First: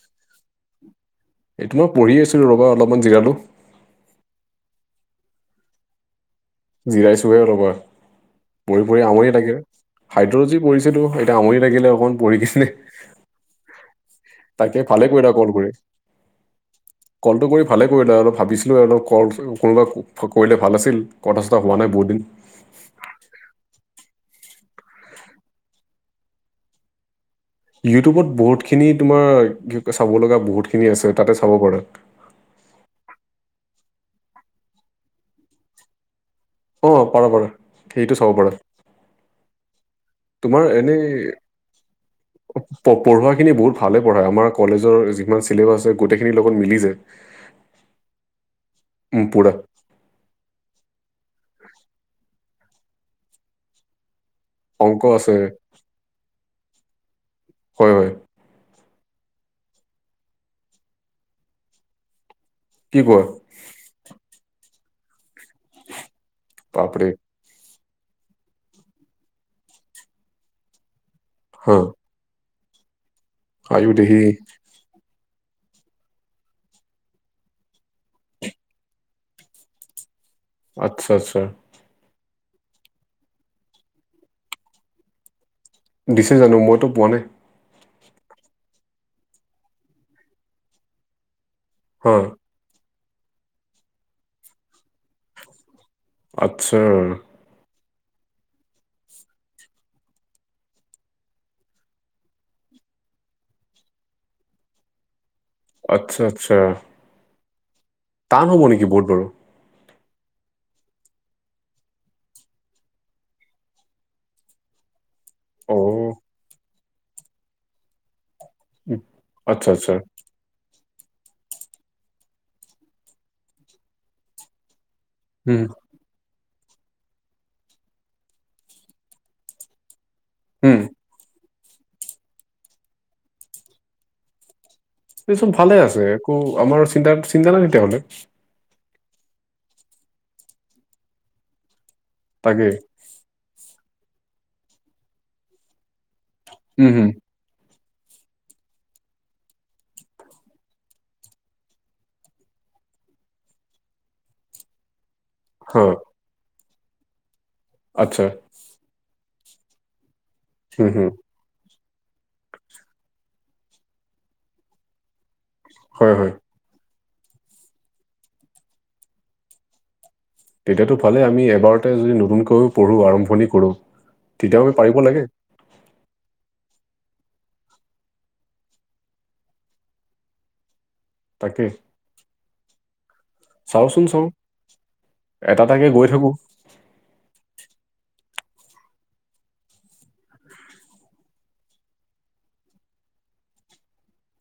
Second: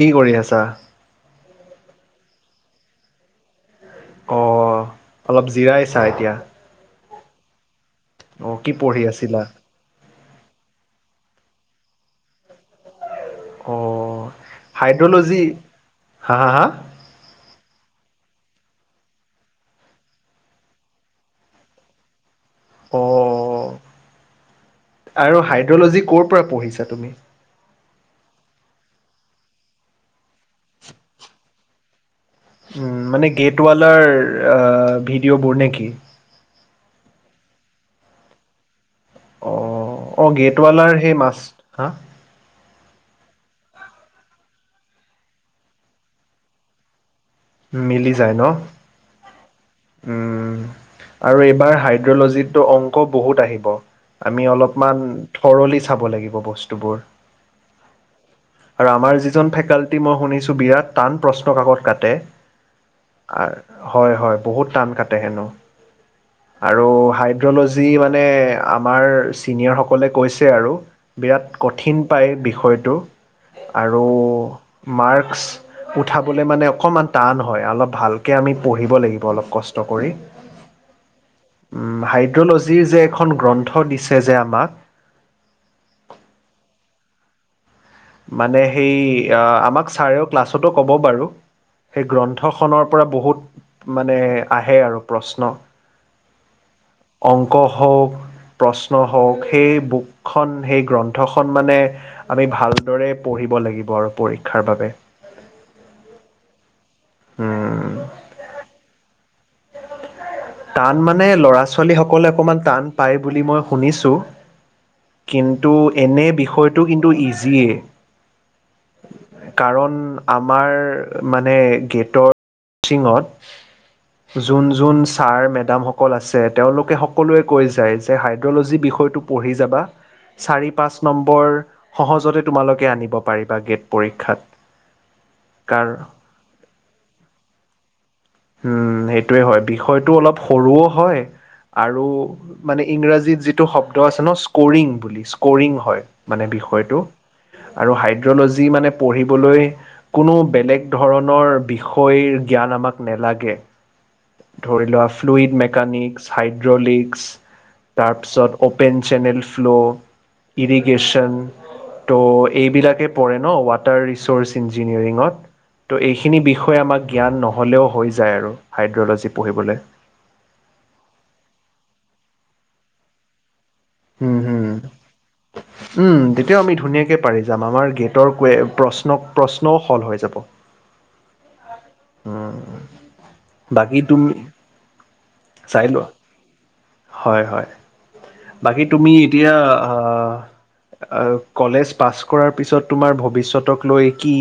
কি কৰি আছা? এইটো মই পঢ়ি আছিলোঁ ৰবা অলপমান জিৰালো। অ', অলপ জিৰাই চা এতিয়া। জিৰাইছোহে অলপা অ' কি পৰি পঢ়ি পৰি আমনি আছিলা? থাকে। হাইড্ৰলজি পঢ়িছেলো এতিয়া আমনি লাগিলে অ'কণ পঢ়িছিলে। অ' তাকে ভালে কৰিলা হাইড্ৰলজি ক'ল কৰিলা। হা হা হা ক'লটো কৰি ভালে কৰিলে অলপ ভাবিছিলোঁ অলপ ক'ল কোনোবা কৰিলে ভাল আছিল। কথা চথা হোৱা নাই বহুদিন। অ', আৰু হাইড্ৰলজি ক'ৰ পৰা পঢ়িছা তুমি? ইউটিউবত বহুতখিনি তোমাৰ কি চাব লগা বহুতখিনি আছে তাতে চাব পাৰ। মানে গেটৱালাৰ ভিডিঅ'বোৰ নে কি? অ', পাৰা পাৰ সেইটো চাব পাৰ। অ', অ', গেটৱালাৰ এনেই সেই মাছ হা পঢ়োৱাখিনি বহুত ভালে পঢ়ায় আমাৰ কলেজৰ যিমান চিলেবাছ আছে গোটেইখিনিৰ লগত মিলি যায়। মিলি যায় ন। পুৰা। উম, আৰু এইবাৰ হাইড্ৰলজিতো অংক বহুত আহিব আমি অলপ অংক অলপমান আছে থৰলি চাব লাগিব বস্তুবোৰ হয়, হয়। আৰু আমাৰ যিজন ফেকাল্টি মই শুনিছোঁ বিৰাট টান প্ৰশ্ন কাকত কাটে। কি কয়। হয়, হয় বহুত কে হেনো আৰু বাপৰে হাই দ্ৰলজি মানে আমাৰ ছিনিয়ৰসকলে কৈছে আৰু বিৰাট হা কঠিন পায় বিষয়টো আয়ো আৰু দেহি মাৰ্ক্স উঠাব মানে অকমান টান হয় অলপ ভালকে আমি পঢ়িব লাগিব। অলপ কষ্ট কৰি আচ্ছা, আচ্ছা। হাইড্ৰলজিৰ যে এখন গ্ৰন্থ দিছে যে আমাক দিছে জানো মইতো পোৱা নাই। মানে সেই আমাক ছাৰে ক্লাছতো ক'ব বাৰ সেই হা গ্ৰন্থ খনৰ পৰা বহুত মানে আহে আৰু প্ৰশ্ন। আচ্ছা। অংক হওক প্ৰশ্ন হওক সেই বুকখন সেই গ্ৰন্থখন মানে আমি ভাল দৰে পঢ়িব লাগিব আৰু পৰীক্ষাৰ বাবে আচ্ছা আচ্ছা উম টান হ' নেকি বুত বাৰু টান মানে ল'ৰা ছোৱালী সকলে অকমান টান পায় বুলি মই শুনিছো কিন্তু অ এনে বিষয়টো কিন্তু ইজিয়ে উম, আচ্ছা আচ্ছা কাৰণ আমাৰ মানে গেটৰ চিঙত যোন যোন ছাৰ উম মেডামসকল আছে তেওঁলোকে সকলোৱে কৈ যায় যে হাইড্ৰ'ল'জি বিষয়টো পঢ়ি যাবা চাৰি উম পাঁচ নম্বৰ সহজতে তোমালোকে আনিব পাৰিবা গেট পৰীক্ষাত এই চব ভালে কাৰ আছে একো আমাৰ চন্তা চিন্তা নাই তেতিয়াহলে উম সেইটোয়ে হয় বিষয়টো অলপ সৰুও হয় আৰু তাকে মানে ইংৰাজীত যিটো শব্দ আছে ন স্কৰিং বুলি স্কৰিং হয় মানে উম বিষয়টো হুম আৰু হাইড্ৰ'লজি মানে পঢ়িবলৈ কোনো বেলেগ ধৰণৰ বিষয়ৰ জ্ঞান আমাক নালাগে ধৰি লোৱা ফ্লুইড হা মেকানিক্ছ হাইড্ৰলিক্স আচ্ছা তাৰপিছত অ'পেন চেনেল ফ্ল' হুম হুম ইৰিগেশ্যন ত' এইবিলাকে পৰে ন ৱাটাৰ ৰিচৰ্চ ইঞ্জিনিয়াৰিঙত ত' হয় হয় এইখিনি বিষয়ে আমাক জ্ঞান নহ'লেও হৈ যায় আৰু হাইড্ৰলজি পঢ়িবলৈ তেতিয়াতো ভালে আমি এবাৰতে যদি নতুনকৈও পঢ়ো আৰম্ভণি কৰো উম তেতিয়াও হম আমি পাৰিব লাগে উম তেতিয়াও আমি ধুনীয়াকে পাৰি যাম আমাৰ গেটৰ ক প্ৰশ্ন প্ৰশ্নও শল্ হৈ যাব তাকে উ বাকী চাওচোন চাও তুমি এটা চাই এটাকে গৈ লোৱা থাকো হয় হয় বাকী তুমি এতিয়া আহ কলেজ পাছ কৰাৰ পিছত তোমাৰ ভৱিষ্যতক লৈ কি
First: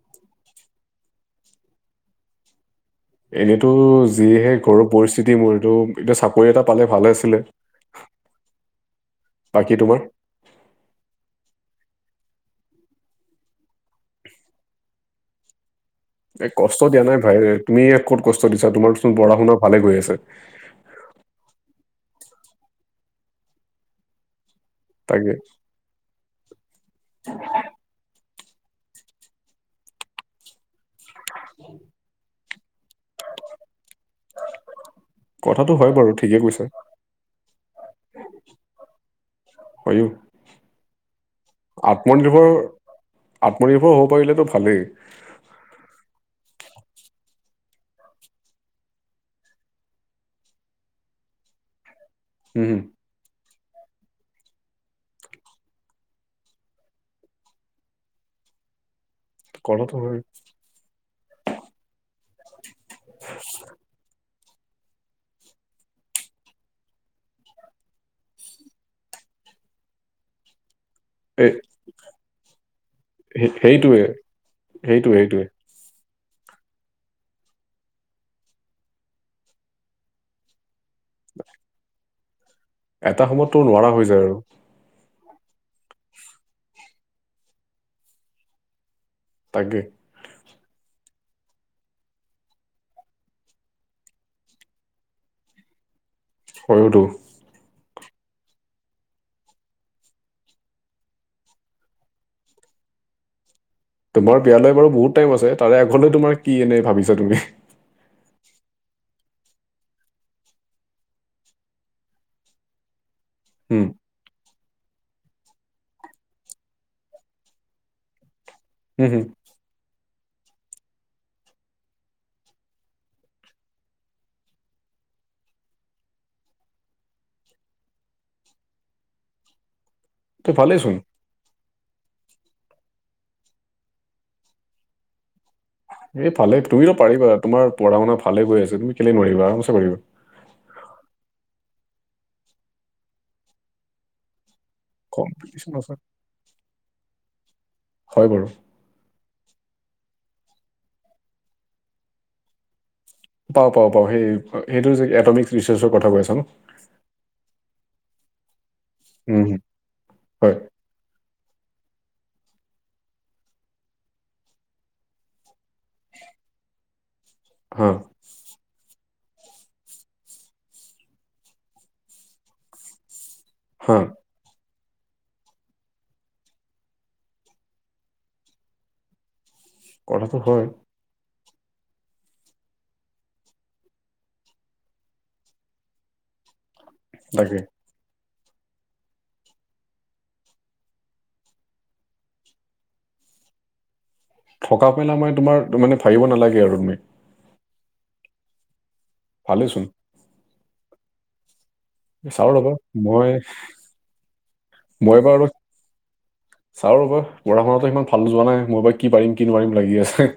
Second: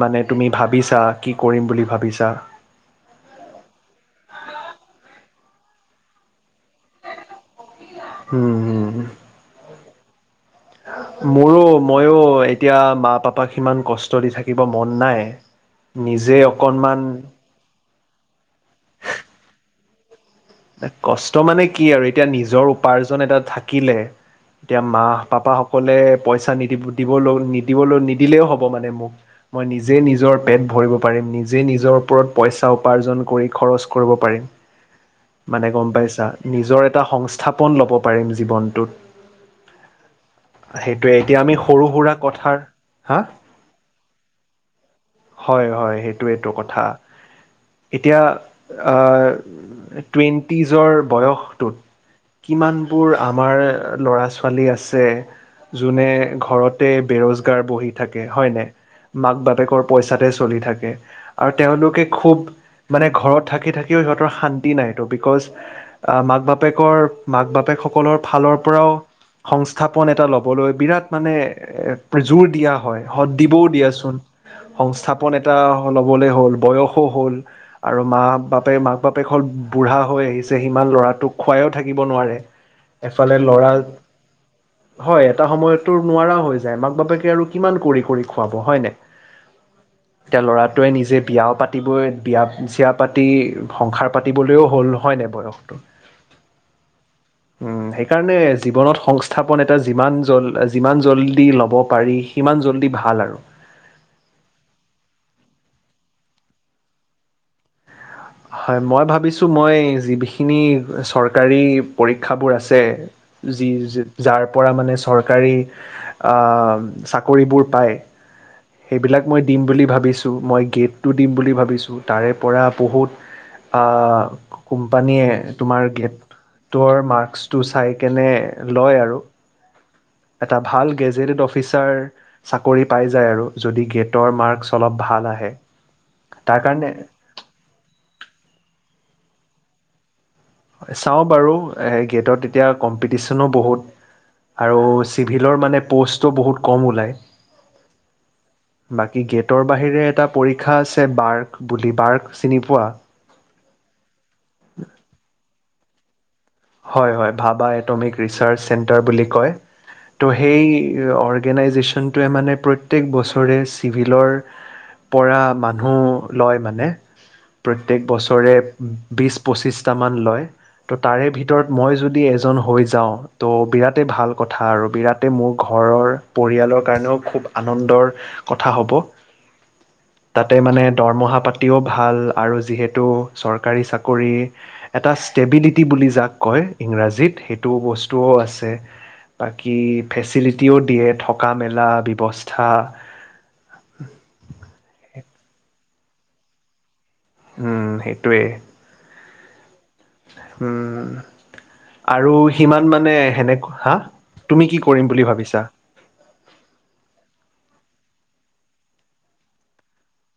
মানে তুমি ভাবিছা কি কৰিম বুলি ভাবিছা এনেইতো যিহে ঘৰুৱৰ পৰিস্থিতি মোৰ এইটো এতিয়া চাকৰি এটা পালে ভালে আছিলে উম হুম বাকী তোমাৰ মোৰো মইয়ো এতিয়া মা পাপাক সিমান কষ্ট দি থাকিব মন নাই নিজে এ কষ্ট দিয়া অকনমান নাই ভাই তুমি ক'ত কষ্ট দিছ তোমাৰচোন পঢ়া শুনা ভালে গৈ আছে কষ্ট মানে কি আৰু এতিয়া নিজৰ উপাৰ্জন এটা থাকিলে এতিয়া মা তাকে পাপা সকলে পইচা নিদ দিব ল নি দিবলৈ নিদিলেও হ'ব মানে মোক মই নিজে নিজৰ পেট ভৰিব পাৰিম নিজে নিজৰ ওপৰত পইচা উপাৰ্জন কৰি খৰচ কৰিব পাৰিম মানে কথাটো গম হয় বাৰু পাইছা ঠিকে কৈছা নিজৰ এটা সংস্থাপন লব পাৰিম জীৱনটোত হয় সেইটোৱে এতিয়া আমি সৰু সুৰা আত্মনিৰ্ভৰ কথাৰ হা আত্মনিৰ্ভৰ হ'ব পাৰিলেতো ভালেই হয় হয় সেইটোৱটো কথা এতিয়া টুৱেণ্টিজৰ বয়সটোত উম কিমানবোৰ আমাৰ ল'ৰা ছোৱালী আছে যোনে ঘৰতে বেৰজগাৰ বহি থাকে হয়নে মাক বাপেকৰ কথাটো হয় পইচাতে চলি থাকে আৰু তেওঁলোকে খুব মানে ঘৰত থাকি থাকিও সিহঁতৰ শান্তি নাই তো বিকজ আহ মাক বাপেকৰ মাক বাপেক সকলৰ ফালৰ পৰাও সংস্থাপন এটা ল'বলৈ বিৰাট মানে এ জোৰ দিয়া হয় সদ সে- দিবও সেইটোৱে দিয়াচোন সেইটোৱে সংস্থাপন সেইটোৱে এটা ল'বলৈ হ'ল বয়সো হ'ল আৰু মাক বাপেক মাক বাপেখন বুঢ়া হৈ আহিছে যে সিমান ল'ৰাটোক খুৱাইো থাকিব নোৱাৰে এটা এফালে সময়ত তোৰ ল'ৰা নোৱাৰা হৈ যায় আৰু হয় এটা সময়তো নোৱাৰা হৈ যায় মাক বাপেকে আৰু কিমান কৰি কৰি খুৱাব হয় নাই তাকে এতিয়া ল'ৰাটোৱে নিজে বিয়াও পাতিবই বিয়া চিয়া পাতি সংসাৰ পাতি বুলিও হ'ল হয় নে বয়সটো সৰুটো উম সেইকাৰণে জীৱনত সংস্থাপন এটা যিমান জ যিমান জল্দি ল'ব পাৰি সিমান জল্দি ভাল আৰু তোমাৰ বিয়ালৈ বাৰু বহুত টাইম আছে তাৰে আগৰলৈ তোমাৰ কি এনে ভাবিছা তুমি? হয় মই ভাবিছোঁ মই যিখিনি চৰকাৰী পৰীক্ষাবোৰ আছে যি উম যাৰ পৰা মানে চৰকাৰী চাকৰিবোৰ পায় হম সেইবিলাক হম মই দিম বুলি ভাবিছোঁ মই গেটটো দিম বুলি ভাবিছোঁ তাৰে পৰা বহুত কোম্পানীয়ে তোমাৰ গেট তৰ মাক্সটো চাই কেনে লয় আৰু ত এটা ভালেই ভাল চোন গেজেটেড অফিচাৰ চাকৰি পাই যায় আৰু। যদি গেটৰ মাৰ্কছ অলপ ভাল আহে। এই ভালে তাৰ তুমিতো কাৰণে পাৰিবা তোমাৰ পঢ়া শুনা ভালে গৈ আছ তুমি কেলে নোৱাৰিবা আৰাম ছে পাৰিবা চাওঁ বাৰু গেটত এতিয়া কম্পিটিচনো বহুত আৰু চিভিলৰ কম্পিটিচন মানে আছে পোষ্টও কম ওলাই হয় বাৰু বাকী গেটৰ বাহিৰে এটা পৰীক্ষা আছে বাৰ্ক বুলি বাৰ্ক চিনি পোৱা পা পা পাও সেই সেইটো যে এটমিক্ ৰিচাৰ্চৰ কথা কৈ আছা ন হয় হয় ভাবা এটমিক ৰিচাৰ্চ চেণ্টাৰ বুলি উম কয় হুম, যদিও ত হয় সেই অৰ্গনাইগেচন নটোৱে মানে প্ৰত্যেক বছৰে চিভিলৰ পৰা মানুহ লয় মানে হা প্ৰত্যেক বছৰে বিছ পঁচিছটামান লয় ত' তাৰে ভিতৰত ভিতৰত মই যদি এজন হৈ যাওঁ ত' হা বিৰাটেই ভাল কথা আৰু বিৰাটেই মোৰ ঘৰৰ পৰিয়ালৰ কাৰণেও খুব আনন্দৰ কথা হ'ব কথাটো তাতে হয় মানে দৰমহা পাতিও ভাল আৰু যিহেতু চৰকাৰী চাকৰি এটা ষ্টেবিলিটি বুলি যাক কয় ইংৰাজীত তাকে সেইটো বস্তু আছে বাকী ফেচিলিটিও দিয়ে থকা মেলা ব্যৱস্থা থকা পেলাই মানে তোমাৰ মানে ভাবিব নালাগে আৰু তুমি সেইটোৱেই ভালেচোন হম আৰু চাওঁ ৰ'বা সিমান মানে মই সেনেক হা তুমি কি কৰিম মই বুলি বাৰু ভাবিছা চাওঁ ৰব পঢ়া শুনাতো ইমান ভাল যোৱা নাই মই বা কি পাৰিম কি নোৱাৰিম লাগি আছে।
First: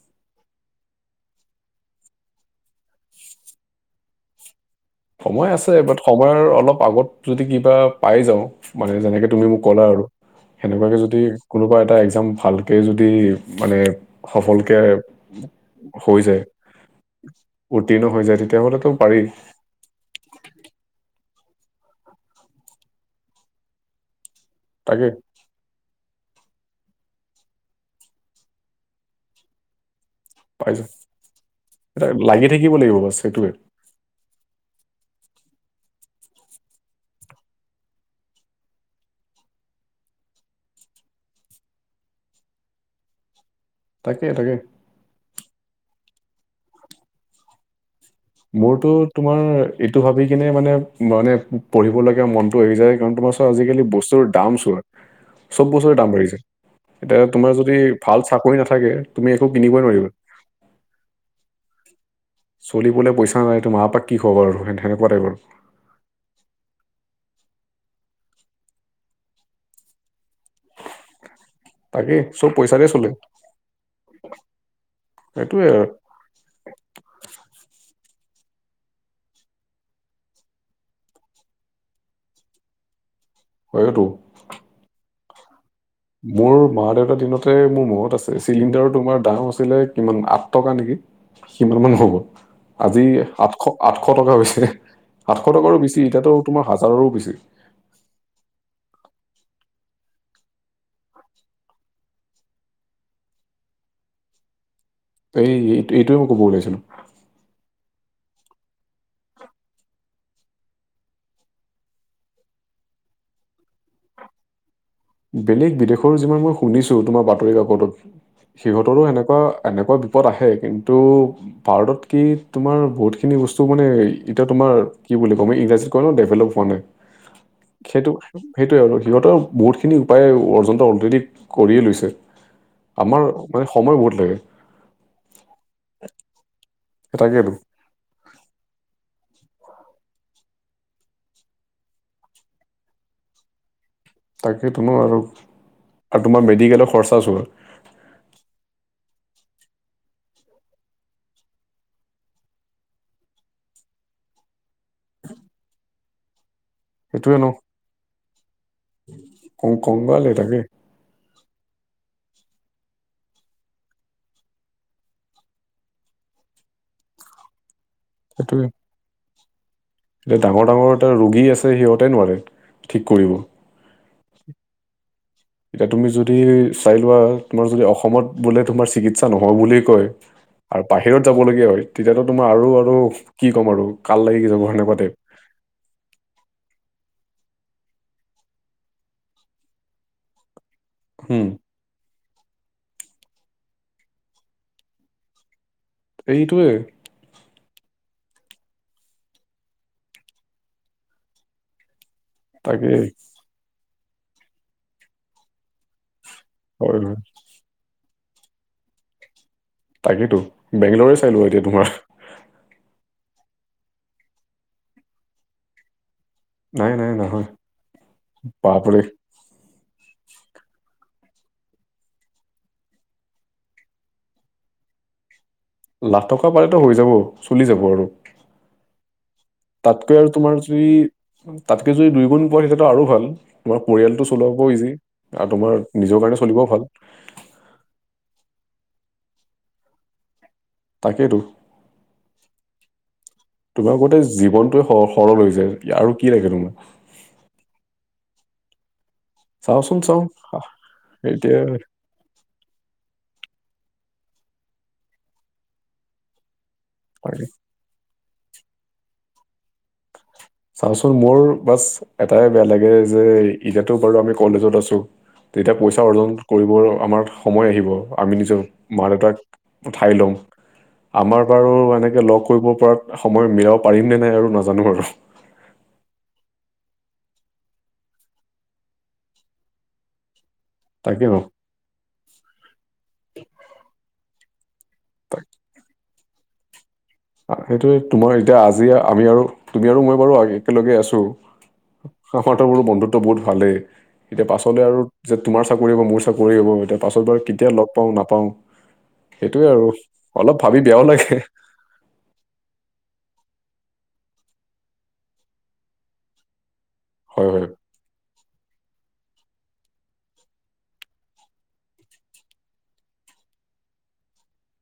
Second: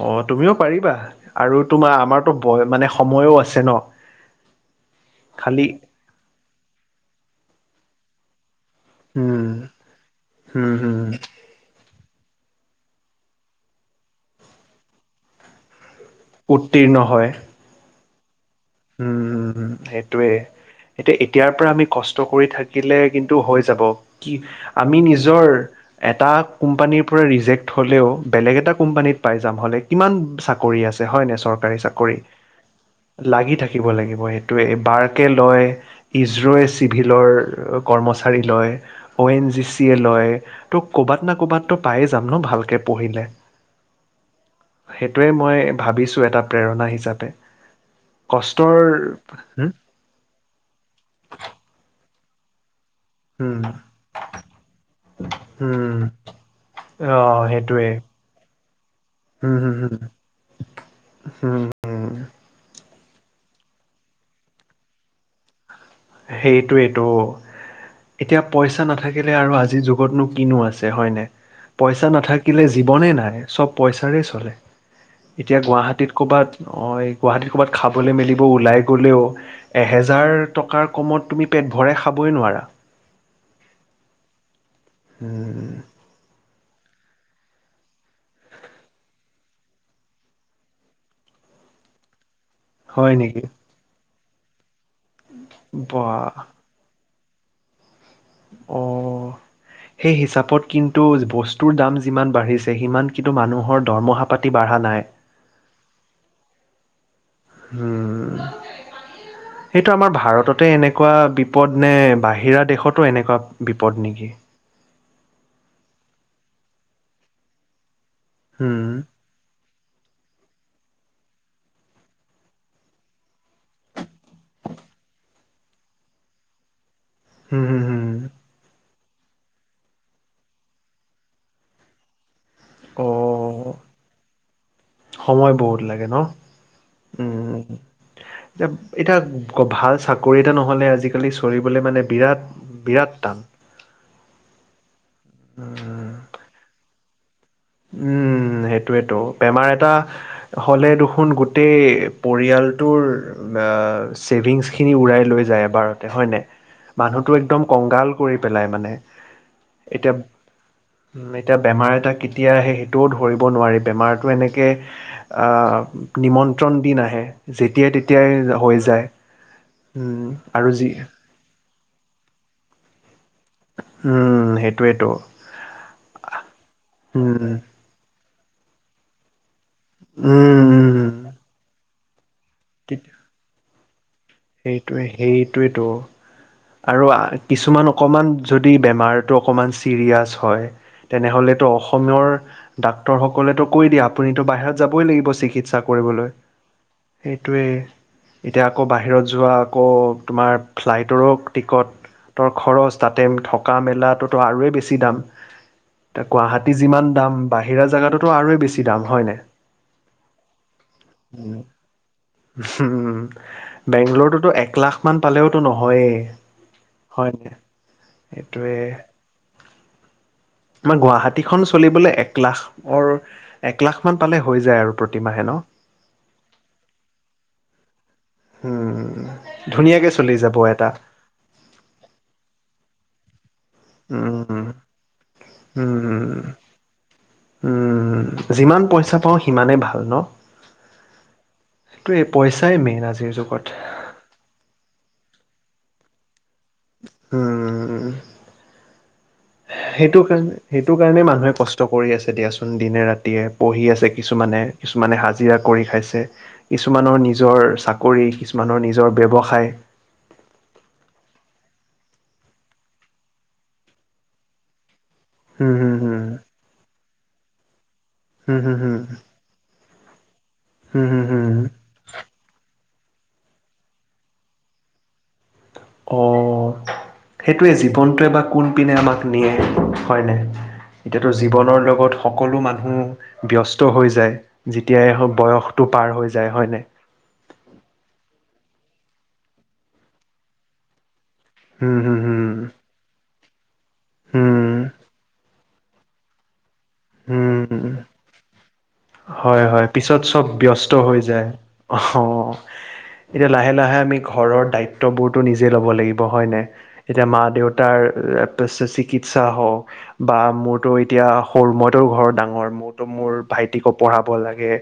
অ তুমিও পাৰিবা আৰু তোমাৰ আমাৰতো বয় মানে সময়ো আছে ন সময় খালি আছে বাট সময়ৰ অলপ আগত যদি কিবা পাই যাওঁ মানে যেনেকে তুমি উম মোক ক'লা আৰু হম সেনেকুৱাকে হম যদি কোনোবা এটা একজাম ভাল ভালকে যদি মানে সফলকৈ উত্তীৰ্ণ হয়। উত্তীৰ্ণ হৈ যায় তেতিয়াহলত উম উম হুম সেই এতিয়া এতিয়াৰ পৰা আমি কষ্ট কৰি থাকিলে কিন্তু হৈ যাব কি আমি তাকে নিজৰ এটা কোম্পানীৰ পৰা ৰিজেক্ট হ'লেও বেলেগ এটা কোম্পানীত পাই যাম হ'লে। কিমান পাই চাকৰি যাম আছে হয় ন চৰকাৰী এটা চাকৰি লাগি থাকিব লাগিব বাচ সেইটোৱে লাগি থাকে থখিব লাগিব সেইটোৱে বাৰকে লয় ইজৰয়ে চিভিলৰ কৰ্মচাৰী লয় অ' এন জি চি এ লয় ত' কৰ'ৰবাত না ক'ৰবাত তো পায়ে যাম ন ভালকে পঢ়িলে তাকেই তাকে সেইটোৱে মই ভাবিছো এটা প্ৰেৰণা হিচাপে কষ্টৰ মোৰতো তোমাৰ হুম এইটো ভাবি কিনে মানে মানে পঢ়িব লগগীয়া মন ি যায় কাৰণ তোমাৰ ও হুম আজিকালি বস্তুৰ দাম চোৱা চব হুম বস্তুৰ দাম বাঢ়ি যায় এতিয়া অ' তোমাৰ যদি সেইটোৱে ভাল চাকৰি নাথাকে তুমি একো কিনিবই নোৱাৰিবা হম চলিবলৈ পইচা নাই তো মাৰাপাক কি খব আৰু তে তেনেকুৱ াই ব আৰু সেইটোৱটো এতিয়া পইচা নাথাকিলে আৰু আজিৰ যুগতনো কিনো আছে হয়নে পইচা তাকেই চব নাথাকিলে পইচাৰে চলে জীৱনে নাই চব পইচাৰে চলে এতিয়া সেইটোৱে আৰু গুৱাহাটীত ক'ৰবাত গুৱাহাটীত ক'ৰবাত খাবলৈ মেলিব ওলাই গ'লেও এহেজাৰ টকাৰ কমত তুমি পেট ভৰাই খাবই নোৱাৰা হয়তো উম মোৰ মা -দেউতাৰ দিনতে মোৰ মনত আছে চিলিণ্ডাৰৰ তোমাৰ দাম আছিলে কিমান আঠ টকা নেকি কিমান মান হ'ব আজি হয় নেকি আঠশ আঠশ টকা হৈছে আঠশ টকাৰো বেছি বা এতিয়াতো তোমাৰ হাজাৰৰো বেছি অঁ সেই হিচাপত কিন্তু বস্তুৰ দাম যিমান বাঢ়িছে সিমান কিন্তু মানুহৰ দৰমহা পাতি বাঢ়া নাই। এই-এইটোৱে টো মই ক'ব ওলাইছিলোঁ উম সেইটো আমাৰ ভাৰততে এনেকুৱা বিপদ নে বাহিৰা দেশতো এনেকুৱা বিপদ নেকি বেলেগ বিদেশৰো যিমান মই শুনিছো তোমাৰ বাতৰি কাকতত হুম সিহঁতৰো সেনেক- এনেকুৱা এনেকুৱা বিপদ আহে কিন্তু ভাৰতত কি তোমাৰ বহুতখিনি বস্তু মানে এতিয়া তোমাৰ কি বুলি ক' আমি ইংৰাজীত কয় ন ডেভেলপ হোৱা নাই উম হুম সেইটো- হুম সেইটোয়ে আৰু সিহঁতৰো বহুত- খিনি উপায়ে অৰ্জন্ত অলৰেডি কৰিয়ে লৈছে অ আমাৰ মানে সময় বহুত লাগে। সময় বহুত লাগে ন তাকেতো উম এতি -এতিয়া ভাল চাকৰি এটা নহ'লে আজিকালি চৰিবলৈ মানে বিৰাট বিৰাট টান তাকেই তোনো আৰু আৰ তোমাৰ মেডিকেলৰ খৰচা চোৱা উম সেইটোয়েতো বেমাৰ এটা হ'লে দেখোন গোটেই পৰিয়ালটোৰ ছেভিংছ খিনি উৰাই লৈ যায় এবাৰতে হয় নাই মানুহটো সেইটোয়ে ন একদম কংগাল কৰি পেলাই মানে কং কং ভালে থাকে উ এতিয়া বেমাৰ এটা কেতিয়া আহে সেইটোও ধৰিব নোৱাৰি বেমাৰতটো এনেকে অহ নিমন্ত্ৰণ দিন আহে যেতিয়াই তেতিয়াই সেইটোয়ে হৈ যায় উম, এতিয়া ডাঙৰ আৰু যি ডাঙৰ এটা ৰোগী আছে সিহঁতে নোৱাৰে ঠিক কৰিব উম সেইটোয়েতো এতিয়া তুমি যদি চাই লোৱা উম, তোমাৰ যদি অসমত বোলে তোমাৰ চিকিৎসা নহয় বুলি কয় উম, আৰু বাহিৰত উম, যাবলগীয়া হয় তেতিয়াতো তোমাৰ আৰু আৰু কি ক'ম আৰু কাল লা [unintelligible] সেইটোৱে সেইটোৱেতো আৰু কিছুমান অকণমান যদি বেমাৰটো অকণমান ছিৰিয়াছ হয় উম তেনেহ'লেতো অসমীয়ৰ ডাক্তৰসকলেতো কৈ দিয়ে আপুনিতো বাহিৰত যাবই লাগিব চিকিৎসা। - কৰিবলৈ এইটোৱে সেইটোৱেই এতিয়া আকৌ বাহিৰত যোৱা আকৌ তোমাৰ ফ্লাইটৰো টিকট তৰ তাকে খৰচ তাতে থকা মেলাটোতো আৰুয়ে বেছি দাম গুৱাহাটী হয় যিমান হয় দাম বাহিৰা জাগাতো আৰু বেছি দাম হয় নাই তাকেইতো বেংগলৰে চাইলো এতিয়া তোমাৰ উম বেংগলৰতটো এক লাখ মান পালেওতো নহয়েই নাই নাই নহয় হয়নে এইটোৱে বাপৰে আমাৰ গুৱাহাটীখন চলিবলে এক লাখৰ এক লাখ মান পালে হৈ যায় আৰু প্ৰতিমাহে ন লাখ টকা পালেতো হৈ যাব চলি যাব আৰু উম হুম ধুনীয়াকৈ চলি যাব এটা তাতকে যদি দুই গুণ পোৱা তেতিয়াটো আৰু ভাল। তোমাৰ পৰিয়ালটো উম চলাবও ইজি আৰু তোমাৰ নিজৰ উম কাৰণে চলিবও ভাল উম যিমান পইচা পাওঁ সিমানেই ভাল ন তাকেইেতো সেইটোৱে পইচাই মেইন আজিৰ যুগত তোমাৰ আগতে জীৱনটোৱে সহ সৰল যায় আৰু কি লাগে নো উম চাওচোন চাও সেইটো কাৰণ সেইটো কাৰণে মানুহে এতিয়া কষ্ট কৰে কৰি আছে দিয়াচোন দিনে ৰাতিয়ে পঢ়ি আছে কিছুমানে কিছুমানে হাজিৰা কৰি খাইছে। কিছুমানৰ তাকে। নিজৰ চাকৰি কিছুমানৰ নিজৰ ব্যৱসায় চাওঁচোন মোৰ বাচ এটাই বেয়া লাগে যে এতিয়াতো বাৰু আমি কলেজত আছো তেতিয়া হম হম পইচা হম অৰ্জন কৰিব আমাৰ সময় আহিব আমি নিজো হম হম হম মা দেউতাকঠাই ল'ম হুম হুম আমাৰ হুম বাৰু এনেকৈ লগ কৰিব পৰাত সময় মিলাব পাৰিম নে নাই আৰু নাজানো আৰু অ', সেইটোৱে জীৱনটোৱে বা কোনপিনে আমাক নিয়ে হয়নে তাকে এতিয়াতো ভাবো জীৱনৰ লগত সকলো মানুহ ব্যস্ত হৈ যায়। যেতিয়াই বয়সটো পাৰ হৈ যায় হয়নে সেইটো তোমাৰ এতিয়া আজি আমি আৰু তুমি আৰু মই বাৰু একেলগে আছো উম উম উম তোৰো বন্ধুত্ব বহুতালেই এতিয়া পাছলে আৰু যে তোমাৰ চাকৰি হব মোৰ চাকৰি হ'ব এ পাছত বাৰ হুম কেতিয়া লগ হুম পাওঁ নাপাওঁ হয় সেইটোয়ে আৰু হয় পিছত চব অলপ ভাবি ব্যস্ত বেয়াও হৈ লাগে। যায় অ' এতিয়া লাহে লাহে আমি ঘৰৰ দ্বায়িত্ববোৰতো নিজে ল'ব লাগিব হয় নে এতিয়া মা হয় হয় দেউতাৰ চিকিৎসা হওঁক বা মোৰতো এতিয়া সৰু মইতো ঘৰ ডাঙৰ মোৰতো মোৰ ভাইটিকো পঢ়াব লাগে